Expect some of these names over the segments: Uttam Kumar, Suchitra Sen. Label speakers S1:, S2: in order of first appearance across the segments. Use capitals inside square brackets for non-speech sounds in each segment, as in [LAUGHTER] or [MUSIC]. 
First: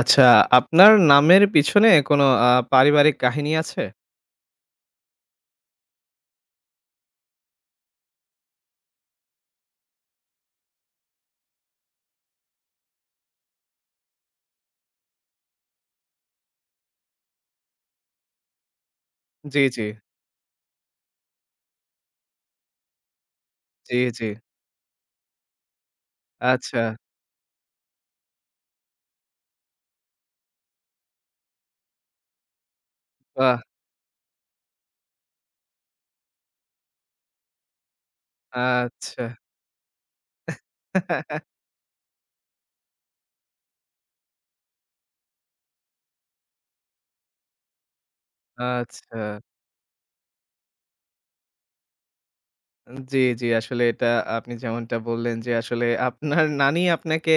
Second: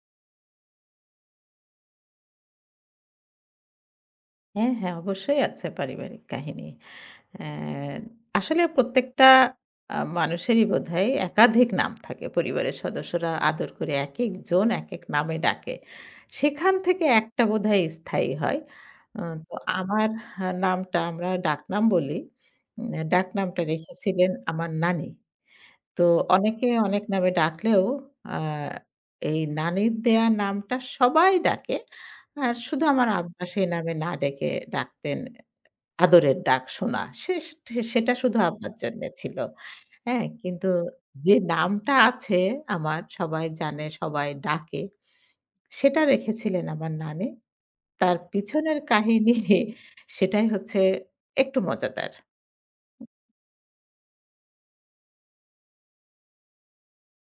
S1: আচ্ছা, আপনার নামের পিছনে কোনো পারিবারিক কাহিনী আছে?
S2: হ্যাঁ, হ্যাঁ, অবশ্যই আছে পারিবারিক কাহিনী। অ্যা আসলে প্রত্যেকটা মানুষেরই বোধহয় একাধিক নাম থাকে। পরিবারের সদস্যরা আদর করে একেকজন একেক নামে ডাকে। সেখান থেকে একটা বোধহয় স্থায়ী হয়। আ তো
S1: জি, জি,
S2: আমার নামটা আমরা ডাকনাম বলি। ডাকনামটা
S1: জি, জি।
S2: রেখেছিলেন আমার নানি। তো অনেকে
S1: আচ্ছা,
S2: অনেক নামে ডাকলেও আ এই নানির দেয়া নামটা সবাই ডাকে। আর শুধু আমার আব্বা
S1: বাহ!
S2: সেই নামে না ডেকে ডাকতেন আদরের ডাক শোনা। সে সে- সেটা শুধু আব্বার জন্যে
S1: আচ্ছা,
S2: ছিল। হ্যাঁ? কিন্তু যে
S1: [LAUGHS]
S2: নামটা আছে আমার সবাই জানে, সবাই ডাকে, সেটা রেখেছিলেন আমার নানি। তার পিছনের
S1: আচ্ছা।
S2: কাহিনী সেটাই হচ্ছে একটু মজাদার।
S1: জি, জি। আসলে এটা আপনি যেমনটা বললেন যে আসলে আপনার নানি আপনাকে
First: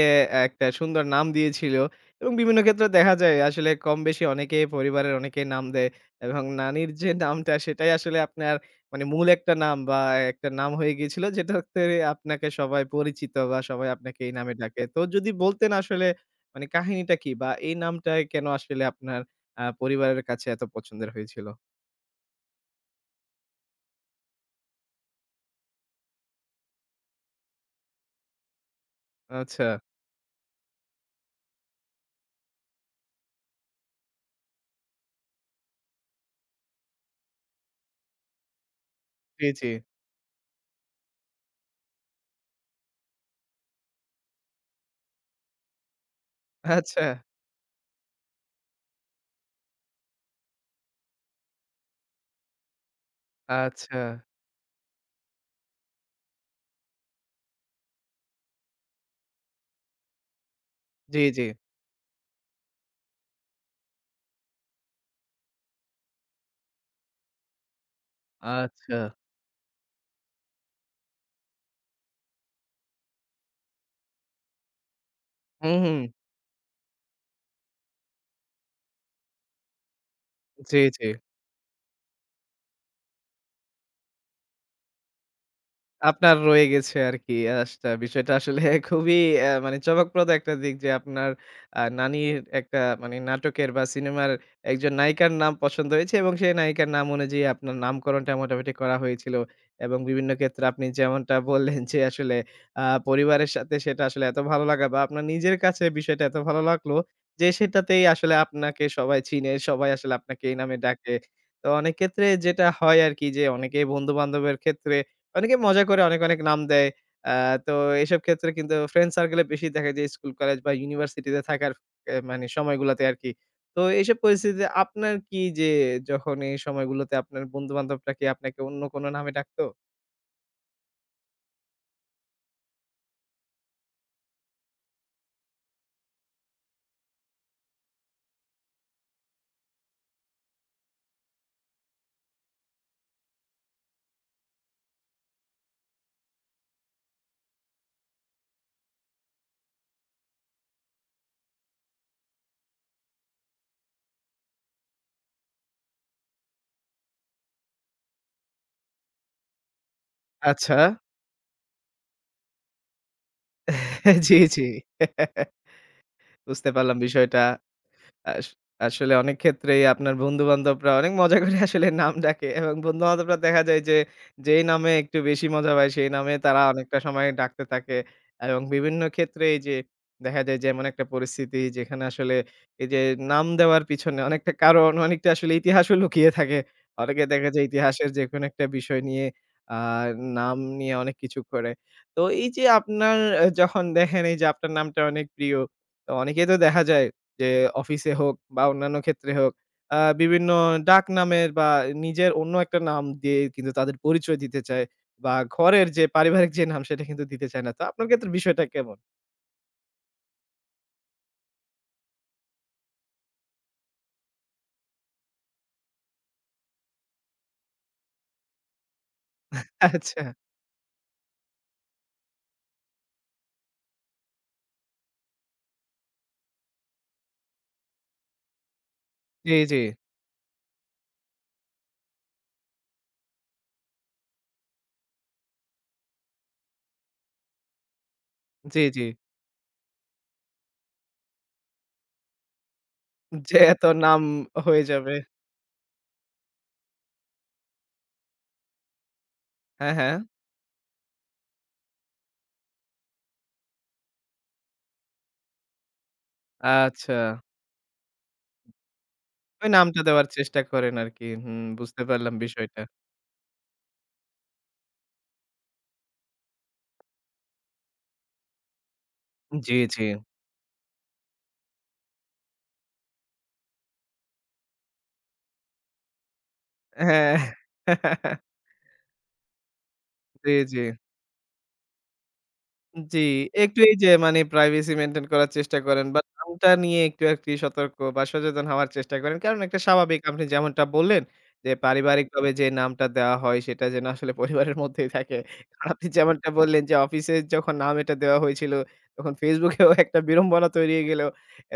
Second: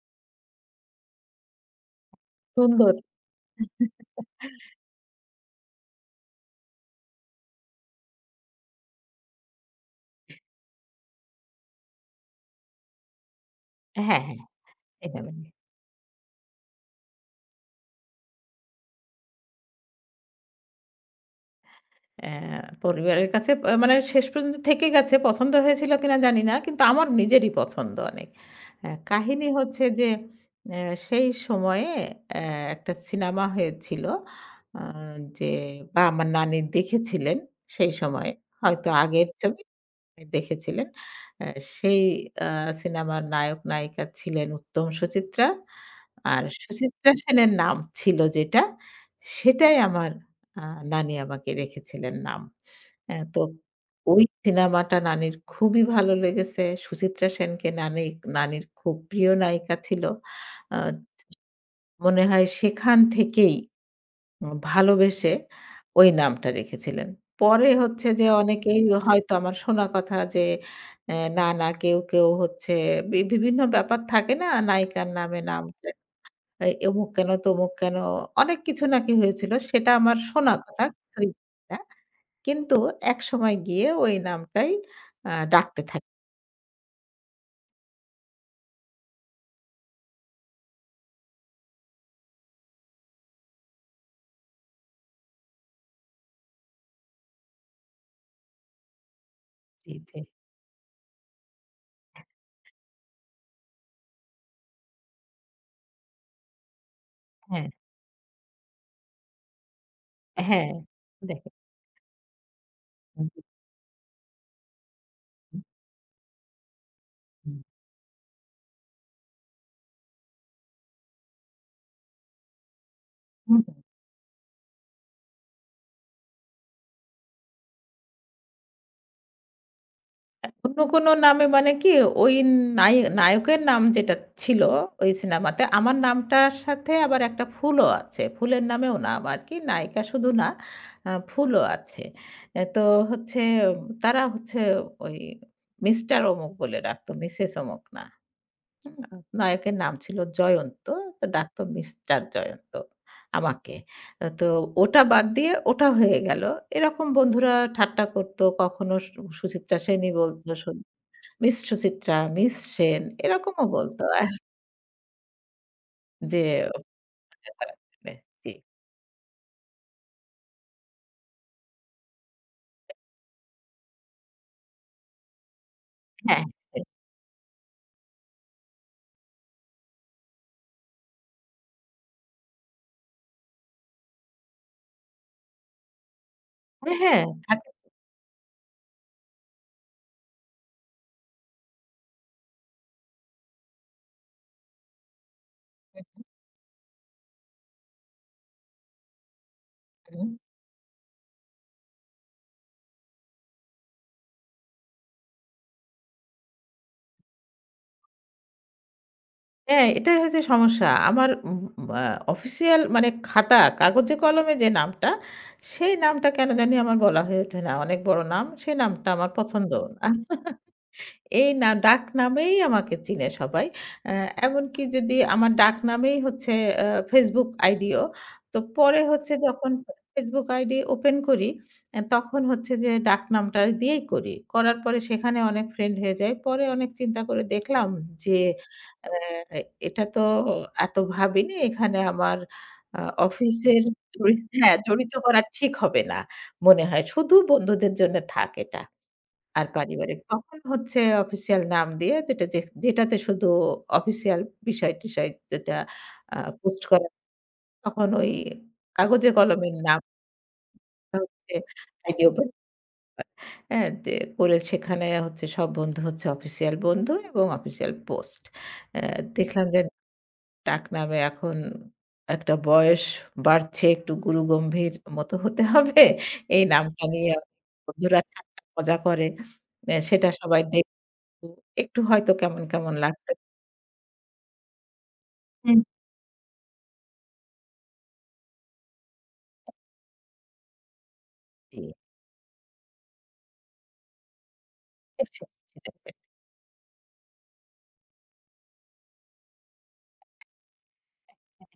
S1: একটা সুন্দর নাম দিয়েছিল এবং বিভিন্ন ক্ষেত্রে
S2: সুন্দর।
S1: দেখা যায় আসলে কম বেশি অনেকেই পরিবারের অনেকেই নাম দেয় এবং নানির যে নামটা সেটাই আসলে আপনার মানে মূল একটা নাম বা একটা নাম হয়ে গিয়েছিল যেটাতে আপনাকে সবাই পরিচিত বা সবাই আপনাকে
S2: হ্যাঁ,
S1: এই
S2: হ্যাঁ।
S1: নামে ডাকে। তো
S2: এই
S1: যদি
S2: নামে
S1: বলতেন আসলে মানে কাহিনীটা কি? বা এই নামটা কেন আসলে আপনার পরিবারের কাছে এত পছন্দের হয়েছিল?
S2: অ্যা পরিবারের কাছে মানে শেষ পর্যন্ত থেকে গেছে। পছন্দ হয়েছিল কিনা জানি না। কিন্তু আমার নিজেরই পছন্দ অনেক। কাহিনী
S1: আচ্ছা।
S2: হচ্ছে যে অ্যা সেই সময়ে অ্যা একটা সিনেমা হয়েছিল, আ যে বা আমার নানি দেখেছিলেন সেই সময়ে। হয়তো আগের
S1: জি,
S2: ছবি।
S1: জি।
S2: দেখেছিলেন। অ্যা সেই আ সিনেমার নায়ক-নায়িকা ছিলেন উত্তম সুচিত্রা। আর
S1: আচ্ছা,
S2: সুচিত্রা সেনের নাম ছিল যেটা, সেটাই আমার আ নানি আমাকে রেখেছিলেন নাম। হ্যাঁ, তো
S1: আচ্ছা।
S2: ওই সিনেমাটা নানির খুবই ভালো লেগেছে। সুচিত্রা সেনকে নানি নানির খুব প্রিয় নায়িকা ছিল। আ
S1: জি, জি।
S2: মনে হয় সেখান থেকেই ভালোবেসে ওই নামটা রেখেছিলেন। পরে হচ্ছে যে অনেকেই
S1: আচ্ছা।
S2: হয়তো আমার শোনা কথা যে না, না, কেউ হচ্ছে বিভিন্ন ব্যাপার থাকে না? নায়িকার নামে নাম
S1: হুম,
S2: দেয়।
S1: হুম।
S2: এই অমুক কেন, তমুক কেন অনেক কিছু নাকি হয়েছিল। সেটা আমার শোনা
S1: জি,
S2: কথা,
S1: জি।
S2: কিছুই জানি না। কিন্তু একসময় গিয়ে ওই নামটাই ডাকতে থাকি।
S1: আপনার রয়ে গেছে আরকি আশটা বিষয়টা আসলে [LAUGHS] খুবই মানে চমকপ্রদ একটা দিক যে আপনার নানির একটা মানে নাটকের বা সিনেমার একজন নায়িকার নাম পছন্দ হয়েছে এবং সেই নায়িকার নাম অনুযায়ী আপনার নামকরণটা মোটামুটি করা হয়েছিল
S2: জি,
S1: এবং
S2: জি।
S1: বিভিন্ন ক্ষেত্রে আপনি যেমনটা বললেন যে আসলে আ পরিবারের সাথে সেটা আসলে এত ভালো লাগা বা আপনার নিজের কাছে বিষয়টা এত ভালো লাগলো যে
S2: হ্যাঁ,
S1: সেটাতেই আসলে আপনাকে সবাই চিনে, সবাই আসলে আপনাকে এই
S2: হ্যাঁ।
S1: নামে ডাকে।
S2: দেখেন।
S1: তো অনেক ক্ষেত্রে যেটা হয় আরকি যে অনেকেই বন্ধু-বান্ধবের ক্ষেত্রে অনেকে মজা করে অনেক নাম দেয়। আ তো এসব ক্ষেত্রে কিন্তু ফ্রেন্ড সার্কেলে বেশি দেখা যায় স্কুল, কলেজ বা ইউনিভার্সিটিতে থাকার মানে সময়গুলাতে আরকি।
S2: হুম।
S1: তো এইসব পরিস্থিতিতে আপনার কি যে যখন এই সময়গুলোতে আপনার বন্ধু-বান্ধবরা কি আপনাকে অন্য কোনো নামে ডাকতো?
S2: অন্য কোনো নামে মানে কি ওই নায়কের নাম যেটা ছিল ওই সিনেমাতে আমার নামটার সাথে আবার একটা ফুলও আছে। ফুলের নামেও নাম আরকি। নায়িকা শুধু না, ফুলও আছে। এ তো হচ্ছে, তারা হচ্ছে ওই মিস্টার অমুক বলে ডাকতো, মিসেস অমুক না। হুম? নায়কের নাম ছিল জয়ন্ত। তো ডাকতো মিস্টার জয়ন্ত আমাকে। তো ওটা বাদ দিয়ে ওটা হয়ে গেল। এরকম বন্ধুরা ঠাট্টা করত। কখনো সুচিত্রা সেনই বলত,
S1: আচ্ছা।
S2: মিস সুচিত্রা, মিস সেন এরকমও বলত
S1: [LAUGHS]
S2: আর
S1: জি, জি।
S2: যে
S1: বুঝতে পারলাম বিষয়টা।
S2: [UNINTELLIGIBLE]
S1: আস
S2: জি।
S1: আসলে অনেক ক্ষেত্রেই আপনার বন্ধু-বান্ধবরা অনেক মজা করে আসলে নাম ডাকে এবং বন্ধু-বান্ধবরা দেখা যায় যে, যেই নামে একটু বেশি মজা পায় সেই নামে
S2: হ্যাঁ,
S1: তারা অনেকটা সময় ডাকতে থাকে এবং বিভিন্ন ক্ষেত্রে এই যে দেখা যায় যে এমন একটা পরিস্থিতি যেখানে আসলে এই যে নাম দেওয়ার পিছনে অনেকটা কারণ, অনেকটা আসলে ইতিহাসও লুকিয়ে থাকে।
S2: হ্যাঁ, হ্যাঁ,
S1: অনেকে দেখা যায়
S2: থাকে।
S1: ইতিহাসের যেকোনো একটা বিষয় নিয়ে আ নাম নিয়ে অনেক কিছু করে। তো এই যে আপনার যখন দেখেন এই যে আপনার নামটা অনেক প্রিয়, তো অনেকেই তো দেখা যায় যে অফিসে হোক বা অন্যান্য ক্ষেত্রে হোক বিভিন্ন ডাকনামের বা নিজের অন্য একটা নাম দিয়ে কিন্তু তাদের পরিচয় দিতে চায় বা ঘরের যে পারিবারিক যে নাম সেটা কিন্তু দিতে চায় না। তো আপনার ক্ষেত্রে বিষয়টা কেমন?
S2: হ্যাঁ, এটাই হচ্ছে সমস্যা। আমার উম আ অফিসিয়াল মানে খাতা কাগজে কলমে যে নামটা, সেই নামটা কেন জানি আমার বলা হয়ে ওঠে না। অনেক বড় নাম, সেই নামটা আমার পছন্দও না।
S1: আচ্ছা।
S2: এই ডাকনামেই আমাকে চিনে সবাই। অ্যা এমনকি যদি আমার ডাকনামেই হচ্ছে অ্যা Facebook আইডিও। তো পরে হচ্ছে
S1: জি,
S2: যখন
S1: জি।
S2: Facebook আইডি ওপেন করি, তখন হচ্ছে যে ডাকনামটা দিয়েই করি। করার পরে সেখানে অনেক ফ্রেন্ড হয়ে যায়। পরে অনেক চিন্তা করে দেখলাম যে
S1: জি, জি।
S2: অ্যা এটা তো এত ভাবিনি। এখানে আমার আ
S1: যে
S2: অফিসের
S1: এত নাম
S2: জড়ি হ্যাঁ,
S1: হয়ে
S2: জড়িত
S1: যাবে।
S2: করা ঠিক হবে না মনে হয়। শুধু বন্ধুদের জন্য থাক এটা। আর
S1: হ্যাঁ, হ্যাঁ।
S2: পারিবারিক। তখন হচ্ছে অফিসিয়াল নাম দিয়ে যেটা যেটাতে শুধু অফিসিয়াল বিষয়-টিষয় যেটা আ পোস্ট করা,
S1: আচ্ছা।
S2: তখন ওই কাগজে
S1: ওই
S2: কলমের
S1: নামটা
S2: নামটা
S1: দেওয়ার চেষ্টা করেন আরকি।
S2: হচ্ছে
S1: হুম, বুঝতে
S2: আইডি
S1: পারলাম
S2: ওপেন,
S1: বিষয়টা।
S2: হ্যাঁ? যে করে সেখানে হচ্ছে সব বন্ধু হচ্ছে অফিসিয়াল বন্ধু এবং অফিসিয়াল পোস্ট। অ্যা দেখলাম
S1: জি,
S2: যে
S1: জি।
S2: ডাকনামে এখন একটা বয়স বাড়ছে, একটু গুরু গম্ভীর মতো হতে হবে। এই নামটা নিয়ে
S1: হ্যাঁ।
S2: বন্ধুরা
S1: [LAUGHS]
S2: ঠাট্টা মজা করে। সেটা
S1: জি,
S2: সবাই
S1: জি।
S2: দেখ, তো একটু হয়তো কেমন, কেমন
S1: জি,
S2: লাগতো।
S1: একটু এই যে মানে প্রাইভেসি মেইনটেইন করার চেষ্টা
S2: হুম।
S1: করেন বা নামটা নিয়ে একটু আরকি সতর্ক বা সচেতন হওয়ার চেষ্টা করেন। কারণ একটা স্বাভাবিক আপনি যেমনটা বললেন যে
S2: জি,
S1: পারিবারিকভাবে যে নামটা দেওয়া হয় সেটা যেন আসলে পরিবারের মধ্যেই থাকে।
S2: সে
S1: কারণ আপনি
S2: সেটাই,
S1: যেমনটা বললেন যে অফিসে যখন নাম এটা দেওয়া হয়েছিল তখন Facebook এও একটা বিড়ম্বনা তৈরি হয়ে গেল।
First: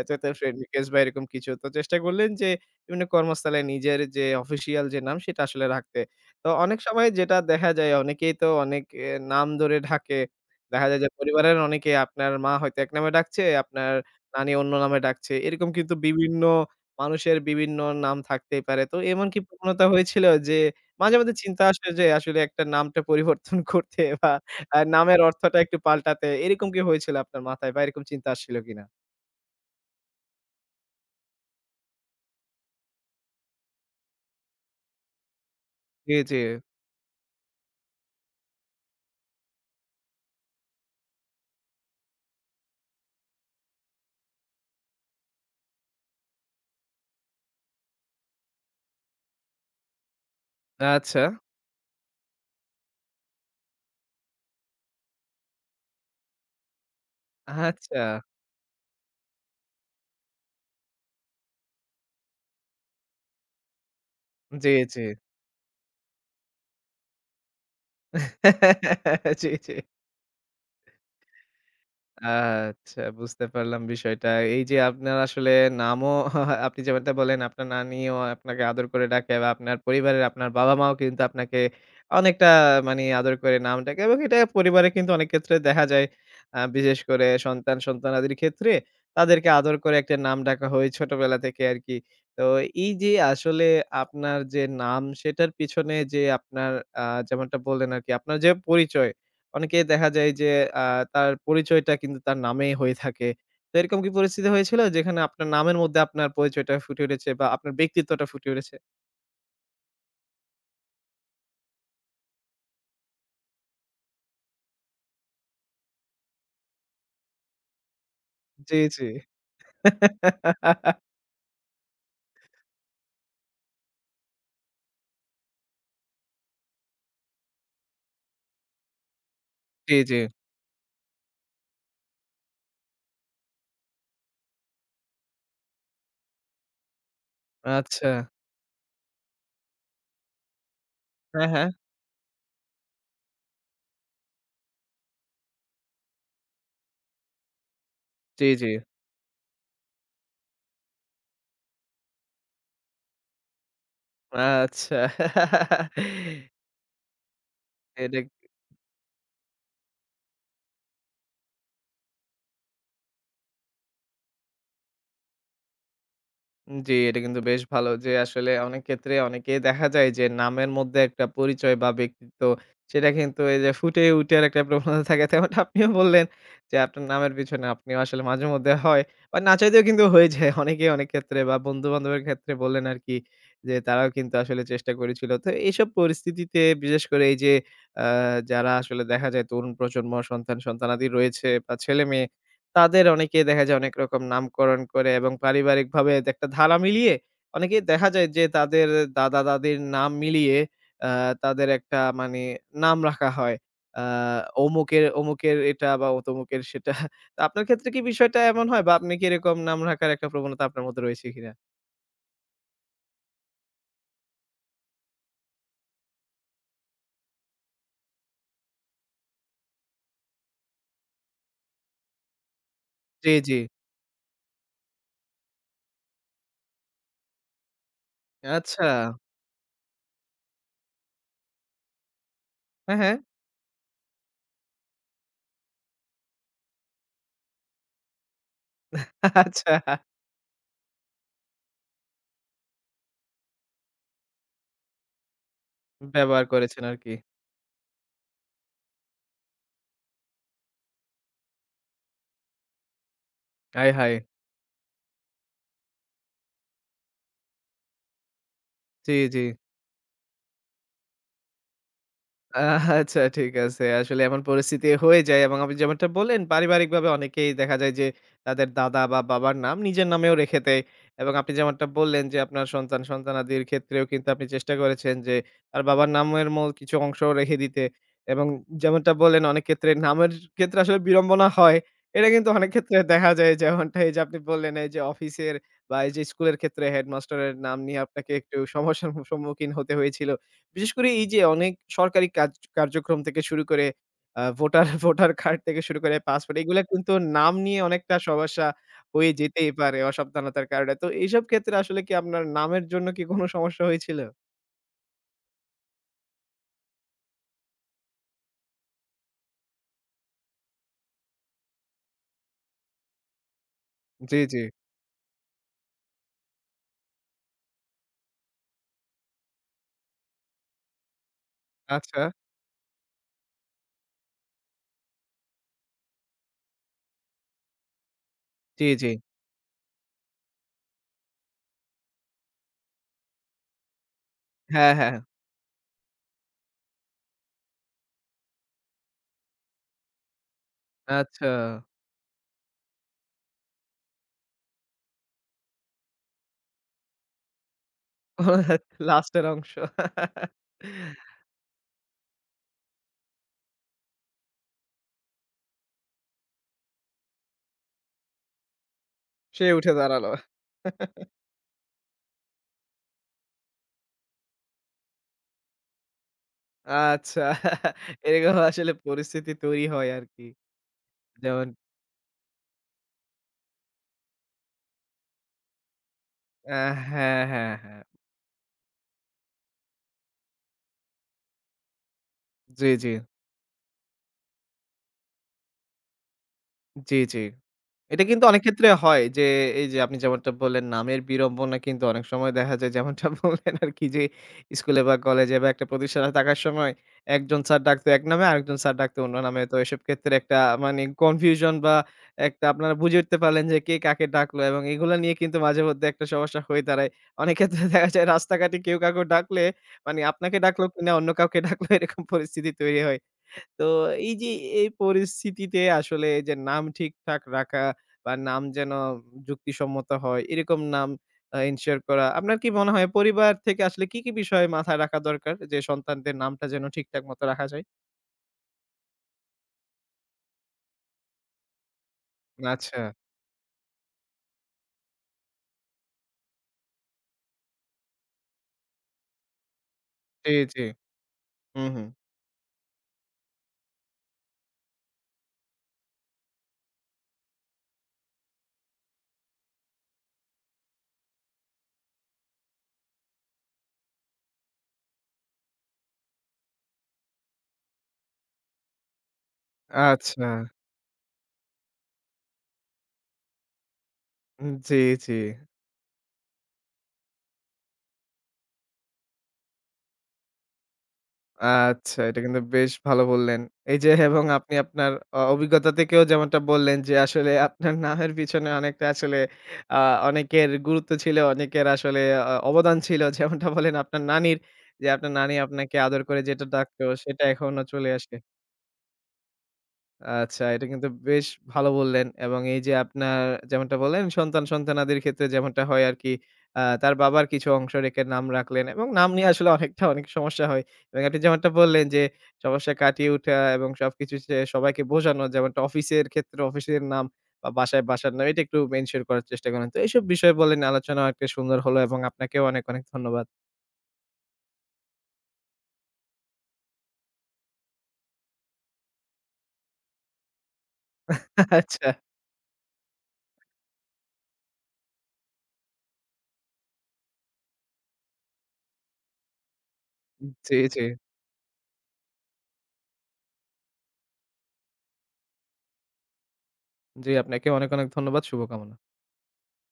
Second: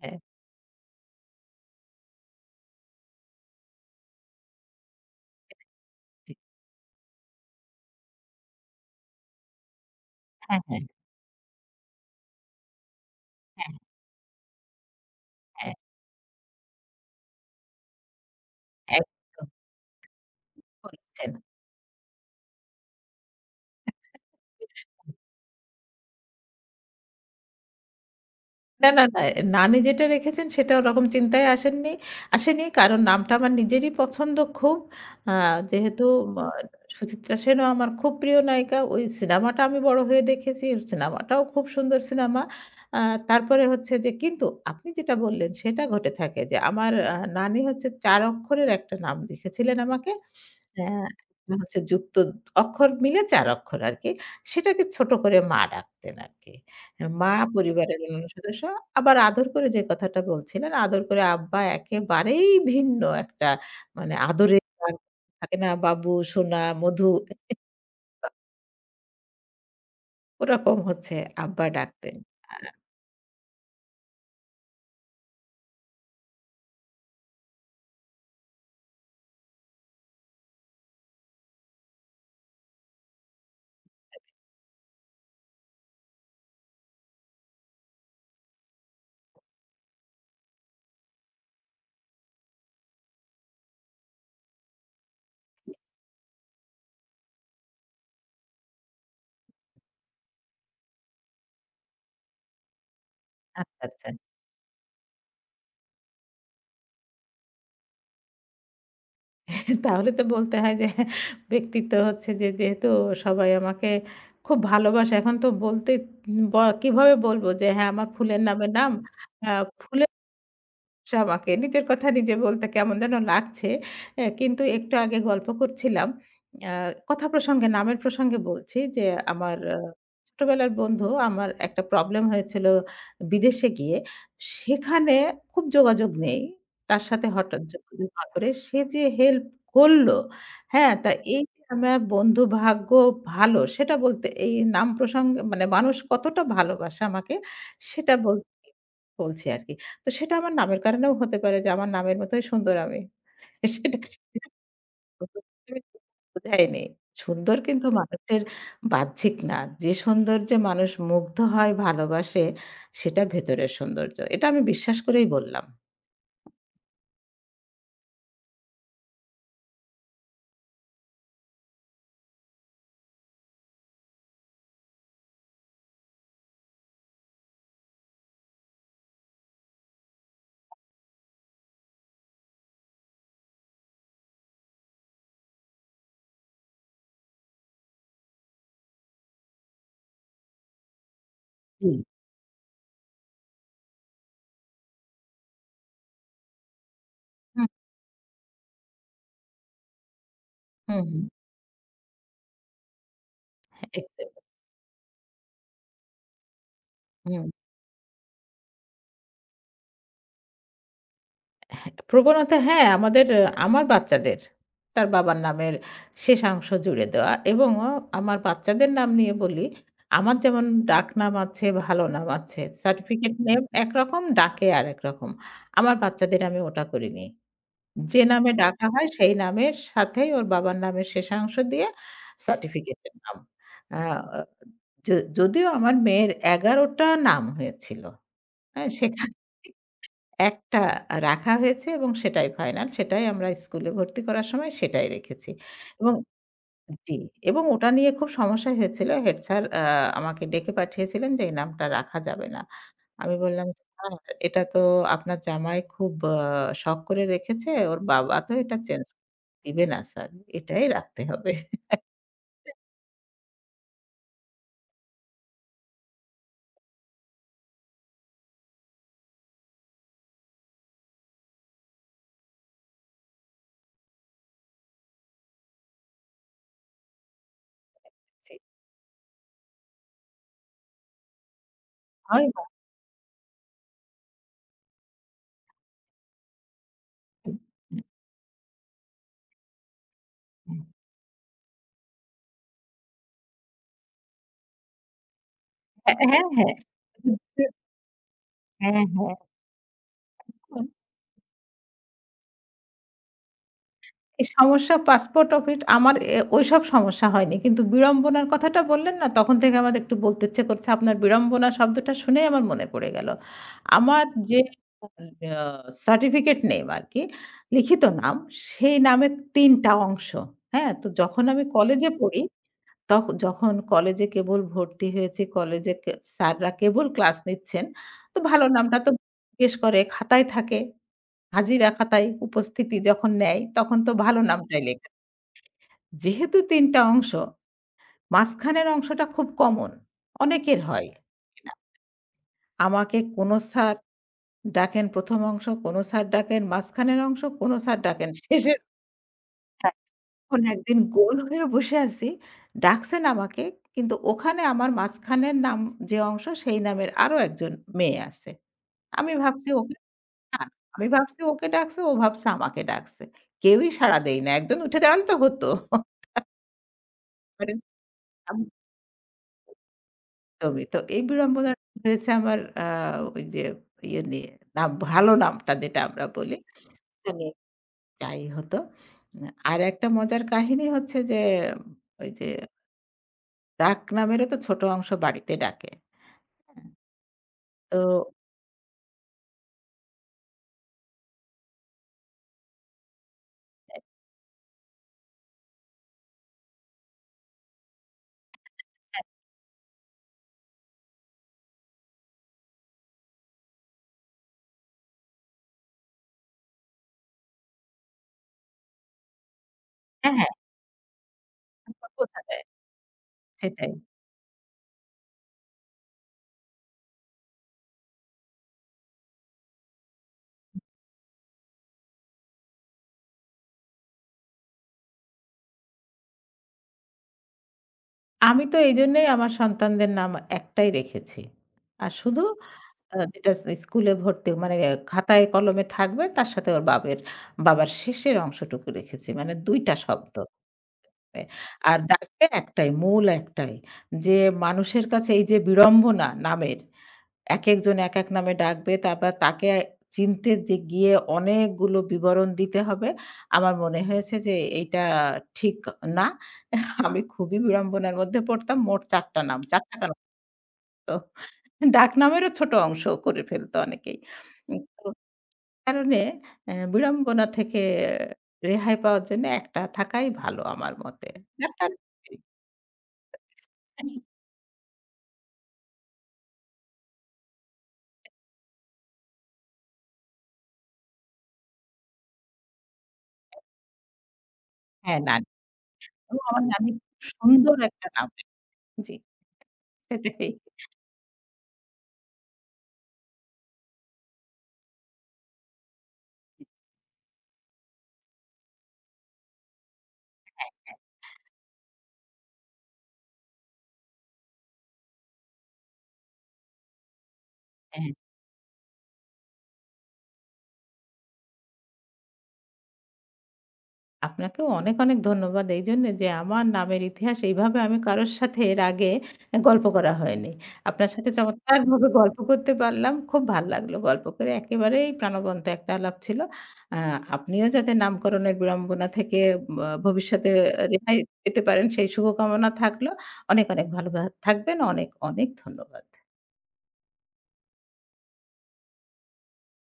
S1: এত, এত ফ্রেন্ড রিকোয়েস্ট বা এরকম কিছু। তো চেষ্টা করলেন যে বিভিন্ন কর্মস্থলে নিজের যে অফিসিয়াল যে নাম সেটা আসলে রাখতে।
S2: জি।
S1: তো অনেক সময় যেটা দেখা যায় অনেকেই তো অনেক নাম ধরে ডাকে।
S2: হ্যাঁ, হ্যাঁ,
S1: দেখা যায় যে পরিবারের অনেকে আপনার মা হয়তো এক নামে ডাকছে, আপনার নানি অন্য নামে ডাকছে। এরকম
S2: হ্যাঁ।
S1: কিন্তু বিভিন্ন মানুষের বিভিন্ন নাম থাকতেই পারে। তো এমন কি
S2: একদম
S1: প্রবণতা হয়েছিল যে মাঝে,
S2: বলেছেন।
S1: মাঝে চিন্তা আসে যে আসলে একটা নামটা পরিবর্তন [LAUGHS] করতে বা নামের অর্থটা একটু পাল্টাতে এরকম কি হয়েছিল আপনার মাথায় বা এরকম চিন্তা আসছিল কিনা?
S2: না, না, না। নানি যেটা রেখেছেন সেটা ওরকম চিন্তায় আসেননি, আসেনি। কারণ নামটা আমার নিজেরই পছন্দ খুব। আ যেহেতু
S1: জি, জি।
S2: আ সুচিত্রা সেনও আমার খুব প্রিয় নায়িকা। ওই সিনেমাটা আমি বড় হয়ে দেখেছি। সিনেমাটাও খুব সুন্দর সিনেমা। আ তারপরে হচ্ছে যে কিন্তু আপনি যেটা বললেন সেটা ঘটে থাকে যে আমার নানি হচ্ছে ৪ অক্ষরের একটা নাম লিখেছিলেন আমাকে। হ্যাঁ,
S1: আচ্ছা,
S2: একটা হচ্ছে যুক্ত অক্ষর মিলে ৪ অক্ষর আরকি। সেটাকে ছোট করে মা ডাকতেন আরকি। মা, পরিবারের
S1: আচ্ছা।
S2: অন্যান্য সদস্য। আবার আদর করে যে কথাটা বলছিলেন, আদর করে আব্বা একেবারেই ভিন্ন একটা, মানে আদরের
S1: জি,
S2: ডাক
S1: জি।
S2: থাকে না বাবু, সোনা, মধু,
S1: [LAUGHS] জি, জি।
S2: ওরকম হচ্ছে আব্বা ডাকতেন। আ
S1: আচ্ছা বুঝতে পারলাম বিষয়টা। এই যে আপনার আসলে নামও [LAUGHS] আপনি যেমনটা বললেন আপনার নানিও আপনাকে আদর করে ডাকে বা আপনার পরিবারের আপনার বাবা-মাও কিন্তু আপনাকে অনেকটা মানি আদর করে নাম ডাকে এবং এটা পরিবারে কিন্তু অনেক ক্ষেত্রে দেখা যায়। বিশেষ করে সন্তান, সন্তানাদির ক্ষেত্রে তাদেরকে আদর করে একটা নাম ডাকা হয় ছোটবেলা থেকে আরকি। তো এই যে আসলে আপনার যে নাম সেটার পিছনে যে আপনার যেমনটা বললেন আরকি আপনার যে পরিচয় অনেকেই দেখা যায় যে আ তার পরিচয়টা কিন্তু তার নামেই হয়ে থাকে। তো
S2: আচ্ছা,
S1: এরকম
S2: আচ্ছা।
S1: কি পরিস্থিতি হয়েছিল যেখানে আপনার নামের মধ্যে আপনার পরিচয়টা ফুটে উঠেছে বা আপনার ব্যক্তিত্বটা ফুটে উঠেছে?
S2: তাহলে তো বলতে হয় যে ব্যক্তিত্ব হচ্ছে যে যেহেতু সবাই আমাকে খুব ভালোবাসে। এখন তো বলতে ব কিভাবে বলব যে হ্যাঁ, আমার ফুলের নামে
S1: জি,
S2: নাম।
S1: জি।
S2: আ ফুলের
S1: [LAUGHS]
S2: সে আমাকে নিজের কথা নিজে বলতে কেমন যেন লাগছে। কিন্তু একটু আগে গল্প করছিলাম। আ কথা প্রসঙ্গে নামের প্রসঙ্গে বলছি যে আমার
S1: জি, জি।
S2: ছোটবেলার বন্ধু, আমার একটা প্রবলেম হয়েছিল বিদেশে গিয়ে। সেখানে খুব যোগাযোগ নেই। তার সাথে হঠাৎ যোগাযোগ
S1: আচ্ছা।
S2: না করে সে যে হেল্প করলো, হ্যাঁ? তা এই
S1: হ্যাঁ,
S2: যে
S1: হ্যাঁ।
S2: আমার বন্ধু ভাগ্য ভালো সেটা বলতে এই নাম প্রসঙ্গে মানে মানুষ কতটা ভালোবাসে আমাকে সেটা
S1: জি, জি।
S2: বলছি আরকি। তো সেটা আমার নামের কারণেও হতে পারে যে আমার নামের মতোই সুন্দর আমি। সেটা
S1: আচ্ছা। [LAUGHS]
S2: বুঝায়নি। সুন্দর কিন্তু
S1: এটা
S2: মানুষের বাহ্যিক না। যে সৌন্দর্যে মানুষ মুগ্ধ হয়, ভালোবাসে, সেটা ভেতরের সৌন্দর্য। এটা আমি বিশ্বাস করেই বললাম।
S1: জি, এটা কিন্তু বেশ ভালো যে আসলে অনেক ক্ষেত্রে অনেকেই দেখা যায় যে নামের মধ্যে একটা পরিচয় বা ব্যক্তিত্ব সেটা কিন্তু এই যে ফুটে উঠার একটা প্রবণতা থাকে। তেমনটা আপনিও বললেন যে আপনার নামের পিছনে আপনিও আসলে মাঝেমধ্যে হয় বা না চাইতেও কিন্তু হয়ে যায় অনেকেই অনেক ক্ষেত্রে বা বন্ধু-বান্ধবের ক্ষেত্রে বললেন আরকি যে তারাও কিন্তু আসলে চেষ্টা করেছিল। তো এইসব পরিস্থিতিতে বিশেষ করে এই যে আ যারা আসলে দেখা যায় তরুণ প্রজন্ম সন্তান-সন্তানাদি রয়েছে বা
S2: জি।
S1: ছেলেমেয়ে তাদের অনেকেই দেখা যায় অনেক রকম নামকরণ করে এবং পারিবারিকভাবে একটা ধারা মিলিয়ে
S2: হুম,
S1: অনেকেই দেখা যায় যে তাদের দাদা-দাদির নাম মিলিয়ে
S2: হুম,
S1: আ
S2: হুম।
S1: তাদের একটা মানে নাম রাখা হয়।
S2: হ্যাঁ,
S1: আ
S2: একদম।
S1: অমুকের, অমুকের এটা বা তমুকের সেটা। তো
S2: হুম।
S1: আপনার ক্ষেত্রে কি বিষয়টা এমন হয় বা আপনি কি এরকম নাম রাখার একটা প্রবণতা আপনার মধ্যে রয়েছে কিনা?
S2: প্রবণতা হ্যাঁ, আমাদের আমার বাচ্চাদের তার বাবার নামের শেষাংশ জুড়ে দেওয়া এবং আমার বাচ্চাদের নাম নিয়ে বলি, আমার যেমন ডাকনাম আছে, ভালো নাম আছে। সার্টিফিকেট
S1: জি, জি।
S2: নেম একরকম, ডাকে আরেক রকম। আমার বাচ্চাদের আমি ওটা করিনি। যে নামে
S1: আচ্ছা।
S2: ডাকা হয় সেই নামের সাথেই ওর বাবার নামের শেষাংশ দিয়ে
S1: হ্যাঁ,
S2: সার্টিফিকেটের
S1: হ্যাঁ।
S2: নাম। আ অ য যদিও আমার মেয়ের ১১ টা নাম হয়েছিল। হ্যাঁ? সেখান
S1: আচ্ছা
S2: একটা রাখা হয়েছে এবং সেটাই ফাইনাল। সেটাই আমরা স্কুলে ভর্তি করার সময় সেটাই রেখেছি। এবং
S1: ব্যবহার করেছেন
S2: জি,
S1: আরকি।
S2: এবং ওটা নিয়ে খুব সমস্যা হয়েছিল। হেড স্যার আমাকে ডেকে পাঠিয়েছিলেন যে এই নামটা রাখা যাবে না। আমি বললাম,
S1: আয়
S2: "স্যার
S1: হায়!
S2: এটা তো আপনার জামাই খুব শখ করে রেখেছে। ওর বাবা তো এটা চেঞ্জ
S1: জি, জি।
S2: দিবে না স্যার। এটাই রাখতে হবে।" [LAUGHS]
S1: আচ্ছা ঠিক আছে। আসলে এমন পরিস্থিতি হয়ে যায় এবং আপনি যেমনটা বললেন পারিবারিকভাবে অনেকেই দেখা যায় যে তাদের দাদা বা বাবার নাম নিজের নামেও রেখে দেয়। এবং আপনি যেমনটা বললেন যে আপনার সন্তান সন্তানাদির ক্ষেত্রেও কিন্তু আপনি চেষ্টা করেছেন যে তার বাবার নামের মূল কিছু অংশ রেখে দিতে। এবং
S2: জি।
S1: যেমনটা বললেন অনেক ক্ষেত্রে নামের ক্ষেত্রে আসলে বিড়ম্বনা হয়। এটা
S2: হয়
S1: কিন্তু
S2: না।
S1: অনেক ক্ষেত্রে দেখা যায় যেমনটা এই যে আপনি বললেন এই যে অফিসের বা এই যে স্কুলের ক্ষেত্রে হেডমাস্টারের নাম নিয়ে আপনাকে একটু সমস্যার সম্মুখীন হতে হয়েছিল। বিশেষ করে এই যে অনেক সরকারি কাজ কার্যক্রম থেকে শুরু করে ভোটার [LAUGHS] কার্ড থেকে শুরু করে
S2: হ্যাঁ, হ্যাঁ,
S1: পাসপোর্ট
S2: হ্যাঁ।
S1: এগুলা কিন্তু নাম নিয়ে অনেকটা সমস্যা
S2: হ্যাঁ,
S1: হয়ে
S2: হ্যাঁ।
S1: যেতেই পারে অসাবধানতার কারণে। তো এইসব ক্ষেত্রে আসলে কি আপনার নামের জন্য কি কোনো সমস্যা হয়েছিল?
S2: এই সমস্যা পাসপোর্ট অফিস আমার ওইসব সমস্যা হয়নি। কিন্তু বিড়ম্বনার কথাটা বললেন না, তখন থেকে আমার একটু বলতে ইচ্ছে করছে। আপনার বিড়ম্বনা শব্দটা শুনেই আমার মনে পড়ে গেল। আমার
S1: জি, জি।
S2: যে আ সার্টিফিকেট নেম আরকি, লিখিত নাম, সেই নামের ৩ টা অংশ। হ্যাঁ? তো যখন আমি কলেজে
S1: আচ্ছা।
S2: পড়ি, যখন কলেজে কেবল ভর্তি হয়েছি, কলেজে কে স্যাররা কেবল ক্লাস নিচ্ছেন, তো ভালো
S1: জি,
S2: নামটা
S1: জি।
S2: তো জিজ্ঞেস করে, খাতায় থাকে। হাজিরা খাতায় উপস্থিতি যখন নেয়, তখন তো ভালো নামটাই
S1: হ্যাঁ,
S2: লেখে।
S1: হ্যাঁ।
S2: যেহেতু ৩ টা অংশ, মাঝখানের অংশটা খুব কমন। অনেকের হয়।
S1: আচ্ছা।
S2: আমাকে কোনো স্যার ডাকেন ১ম অংশ, কোনো স্যার ডাকেন মাঝখানের অংশ, কোনো স্যার ডাকেন শেষের।
S1: [LAUGHS] লাস্টের অংশ।
S2: এখন একদিন গোল হয়ে বসে আছি। ডাকছেন আমাকে, কিন্তু ওখানে আমার মাঝখানের নাম যে অংশ, সেই নামের আরো একজন মেয়ে আছে। আমি
S1: সে
S2: ভাবছি
S1: উঠে
S2: ওকে
S1: দাঁড়ালো।
S2: ডাক আমি ভাবছি ওকে ডাকছে, ও ভাবছে আমাকে ডাকছে। কেউই সাড়া দেয় না। একজন উঠে দাঁড়ালে তো হতো।
S1: আচ্ছা।
S2: করেন
S1: এরকম আসলে পরিস্থিতি তৈরি হয় আরকি।
S2: একদমই। তো এই
S1: যেমন
S2: বিড়ম্বনাটা হয়েছে আমার ওই যে ইয়ে নিয়ে নাম, ভালো নামটা যেটা আমরা বলি,
S1: আ
S2: এটা
S1: হ্যাঁ,
S2: নিয়ে
S1: হ্যাঁ, হ্যাঁ।
S2: প্রায়ই হতো। আরেকটা মজার কাহিনী হচ্ছে যে ওই যে
S1: জি, জি।
S2: ডাকনামেরও তো ছোট অংশ বাড়িতে ডাকে। হ্যাঁ?
S1: জি, জি।
S2: তো
S1: এটা কিন্তু অনেক ক্ষেত্রে হয় যে, এই যে আপনি যেমনটা বললেন নামের বিড়ম্বনা কিন্তু অনেক সময় দেখা যায় যেমনটা [LAUGHS] বললেন আরকি যে, স্কুলে বা কলেজে বা একটা প্রতিষ্ঠানে থাকার সময় একজন স্যার ডাকতো এক নামে, আরেকজন স্যার ডাকতো অন্য নামে। তো এসব ক্ষেত্রে একটা মানে কনফিউশন বা একটা আপনারা বুঝে উঠতে পারলেন যে কে কাকে ডাকলো এবং এগুলা নিয়ে কিন্তু মাঝে মধ্যে একটা সমস্যা হয়ে দাঁড়ায়। অনেক ক্ষেত্রে [LAUGHS] দেখা যায় রাস্তাঘাটে কেউ কাউকে ডাকলে মানে
S2: হ্যাঁ, হ্যাঁ,
S1: আপনাকে ডাকলো কিনা অন্য কাউকে [LAUGHS] ডাকলো এরকম
S2: বোঝা যায়।
S1: পরিস্থিতি তৈরি হয়। তো
S2: সেটাই।
S1: এই যে এই পরিস্থিতিতে আসলে যে নাম ঠিকঠাক রাখা বা নাম যেন যুক্তিসম্মত হয় এরকম নাম এনশিওর করা। আপনার কি মনে হয় পরিবার থেকে আসলে কি, কি বিষয়ে মাথায় রাখা দরকার যে সন্তানদের নামটা যেন ঠিকঠাক মতো রাখা যায়?
S2: আমি তো এইজন্যই আমার সন্তানদের নাম একটাই রেখেছি। আর শুধু
S1: আচ্ছা।
S2: যেটা স্কুলে ভর্তি মানে খাতায় কলমে থাকবে তার সাথে ওর বাবের বাবার শেষের অংশটুকু রেখেছি। মানে ২ টা শব্দ।
S1: জি, জি।
S2: হয়।
S1: হুম,
S2: আর
S1: হুম।
S2: ডাকে একটাই, মূল একটাই যে মানুষের কাছে এই যে বিড়ম্বনা নামের, একেকজন একেক নামে ডাকবে, তারপর তাকে চিনতে যে গিয়ে অনেকগুলো বিবরণ দিতে হবে। আমার মনে হয়েছে যে এইটা ঠিক না। আমি খুবই বিড়ম্বনার মধ্যে পড়তাম। মোট ৪ টা নাম, ৪ টা কেন,
S1: আচ্ছা।
S2: তো ডাকনামেরও ছোট অংশ করে ফেলত অনেকেই।
S1: জি,
S2: তো
S1: জি।
S2: কারণে বিড়ম্বনা থেকে রেহাই পাওয়ার জন্য একটা থাকাই ভালো আমার মতে। যার যার
S1: আচ্ছা, এটা কিন্তু বেশ ভালো বললেন। এই যে এবং আপনি আপনার অভিজ্ঞতা থেকেও যেমনটা বললেন যে আসলে আপনার নামের পিছনে অনেকটা আসলে আ অনেকের গুরুত্ব ছিল, অনেকের আসলে অবদান ছিল। যেমনটা বলেন আপনার নানির যে
S2: হ্যাঁ,
S1: আপনার
S2: নানি।
S1: নানি আপনাকে আদর করে
S2: এবং
S1: যেটা
S2: আমার নানি
S1: ডাকতো
S2: খুব
S1: সেটা
S2: সুন্দর
S1: এখনো
S2: একটা
S1: চলে
S2: নাম
S1: আসে।
S2: রাখেন। জি, সেটাই।
S1: আচ্ছা, এটা কিন্তু বেশ ভালো বললেন এবং এই যে আপনার যেমনটা বললেন সন্তান-সন্তানাদির ক্ষেত্রে যেমনটা হয় আরকি তার বাবার কিছু অংশ রেখে নাম রাখলেন এবং নাম নিয়ে আসলে অনেকটা অনেক সমস্যা হয় এবং আপনি যেমনটা বললেন যে সমস্যা কাটিয়ে উঠা এবং সবকিছু সবাইকে বোঝানো যেমনটা অফিসের ক্ষেত্রে অফিসের নাম বা বাসায়
S2: হ্যাঁ,
S1: বাসার নাম এটা একটু মেনশন করার চেষ্টা করেন। তো এইসব বিষয়ে বললেন আলোচনা একটা সুন্দর হলো এবং আপনাকেও অনেক ধন্যবাদ।
S2: আপনাকেও অনেক, অনেক ধন্যবাদ এইজন্যে যে আমার নামের ইতিহাস এইভাবে আমি কারোর সাথে এর আগে গল্প করা হয়নি। আপনার সাথে
S1: [LAUGHS] আচ্ছা।
S2: চমৎকারভাবে গল্প করতে পারলাম। খুব ভাল লাগলো গল্প করে। একেবারেই প্রাণবন্ত একটা আলাপ ছিল। আ আপনিও যাতে নামকরণের বিড়ম্বনা থেকে বা ভবিষ্যতে
S1: জি, জি।
S2: রেহাই পেতে পারেন সেই শুভকামনা থাকলো। অনেক, অনেক ভালো থাকবেন। অনেক, অনেক ধন্যবাদ।
S1: জি, আপনাকেও অনেক ধন্যবাদ। শুভকামনা।